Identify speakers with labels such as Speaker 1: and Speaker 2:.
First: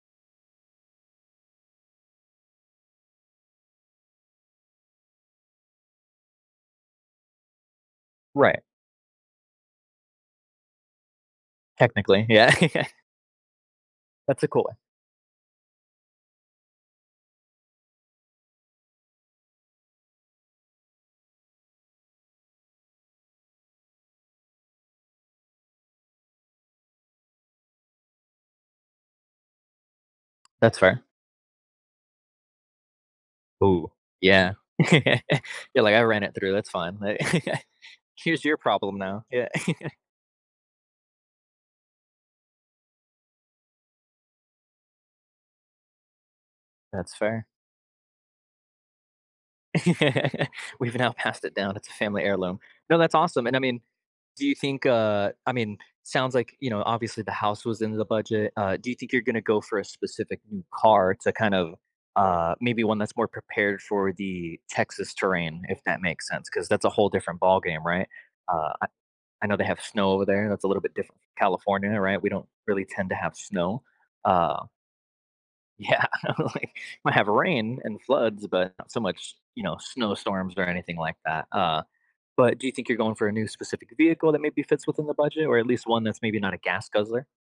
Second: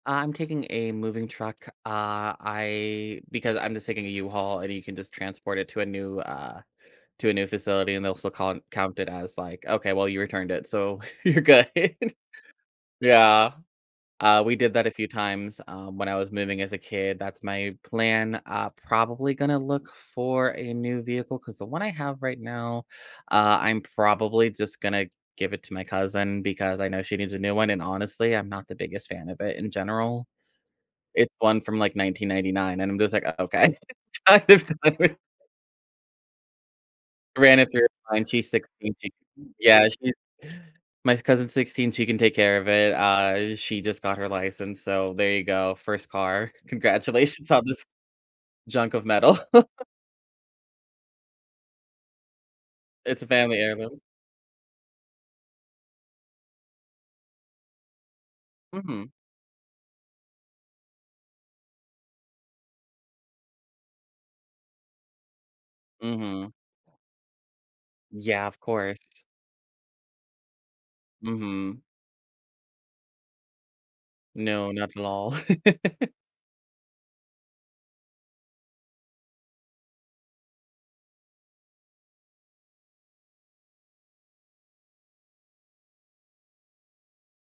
Speaker 1: I'm taking a moving truck. Uh, I because I'm just taking a U-Haul, and you can just transport it to a new, uh to a new facility, and they'll still
Speaker 2: Right.
Speaker 1: cont count it as, like, "Okay, well, you returned it, so you're good."
Speaker 2: Technically. Yeah, yeah.
Speaker 1: Yeah. Uh,
Speaker 2: That's a
Speaker 1: we
Speaker 2: cool
Speaker 1: did
Speaker 2: one.
Speaker 1: that a few times, um, when I was moving as a kid. That's my plan. Uh, probably gonna look for a new vehicle 'cause the one I have right now, uh, I'm probably just gonna give it to my cousin because I know she needs a new one, and honestly, I'm not the biggest fan of it in general.
Speaker 2: That's fair.
Speaker 1: It one from, like, 1999, and I'm just like, okay,
Speaker 2: Ooh,
Speaker 1: kind
Speaker 2: yeah.
Speaker 1: of done with
Speaker 2: You're like, "I ran it through. That's fine.
Speaker 1: Ran it through her mind.
Speaker 2: Here's
Speaker 1: She's
Speaker 2: your
Speaker 1: 16.
Speaker 2: problem
Speaker 1: She
Speaker 2: now." Yeah.
Speaker 1: yeah, she my cousin's 16, she can take care of it. Uh, she just got her license, so there you go, first car.
Speaker 2: That's fair.
Speaker 1: Congratulations on this junk of metal.
Speaker 2: "We've now passed it down; it's a family heirloom." No, that's
Speaker 1: It's a
Speaker 2: awesome. And
Speaker 1: family
Speaker 2: I mean,
Speaker 1: heirloom.
Speaker 2: do you think, uh I mean, sounds like, you know, obviously the house was in the budget. Uh, do you
Speaker 1: Mhm.
Speaker 2: think you're gonna go for a specific new car to kind of, uh, maybe one that's more prepared for the Texas terrain, if that makes sense?
Speaker 1: Mhm.
Speaker 2: 'Cause that's a whole different ballgame, right?
Speaker 1: Yeah. Of
Speaker 2: Uh, I
Speaker 1: course.
Speaker 2: I know they have snow over there; that's a little bit different from
Speaker 1: Mhm.
Speaker 2: California, right? We don't really tend to have snow, uh
Speaker 1: No, not at all.
Speaker 2: Yeah, like, might have rain and floods, but not so much, you know, snowstorms or anything like that. Uh, but do you think you're going for a new specific vehicle that maybe fits within the budget or at least one that's maybe not a gas guzzler?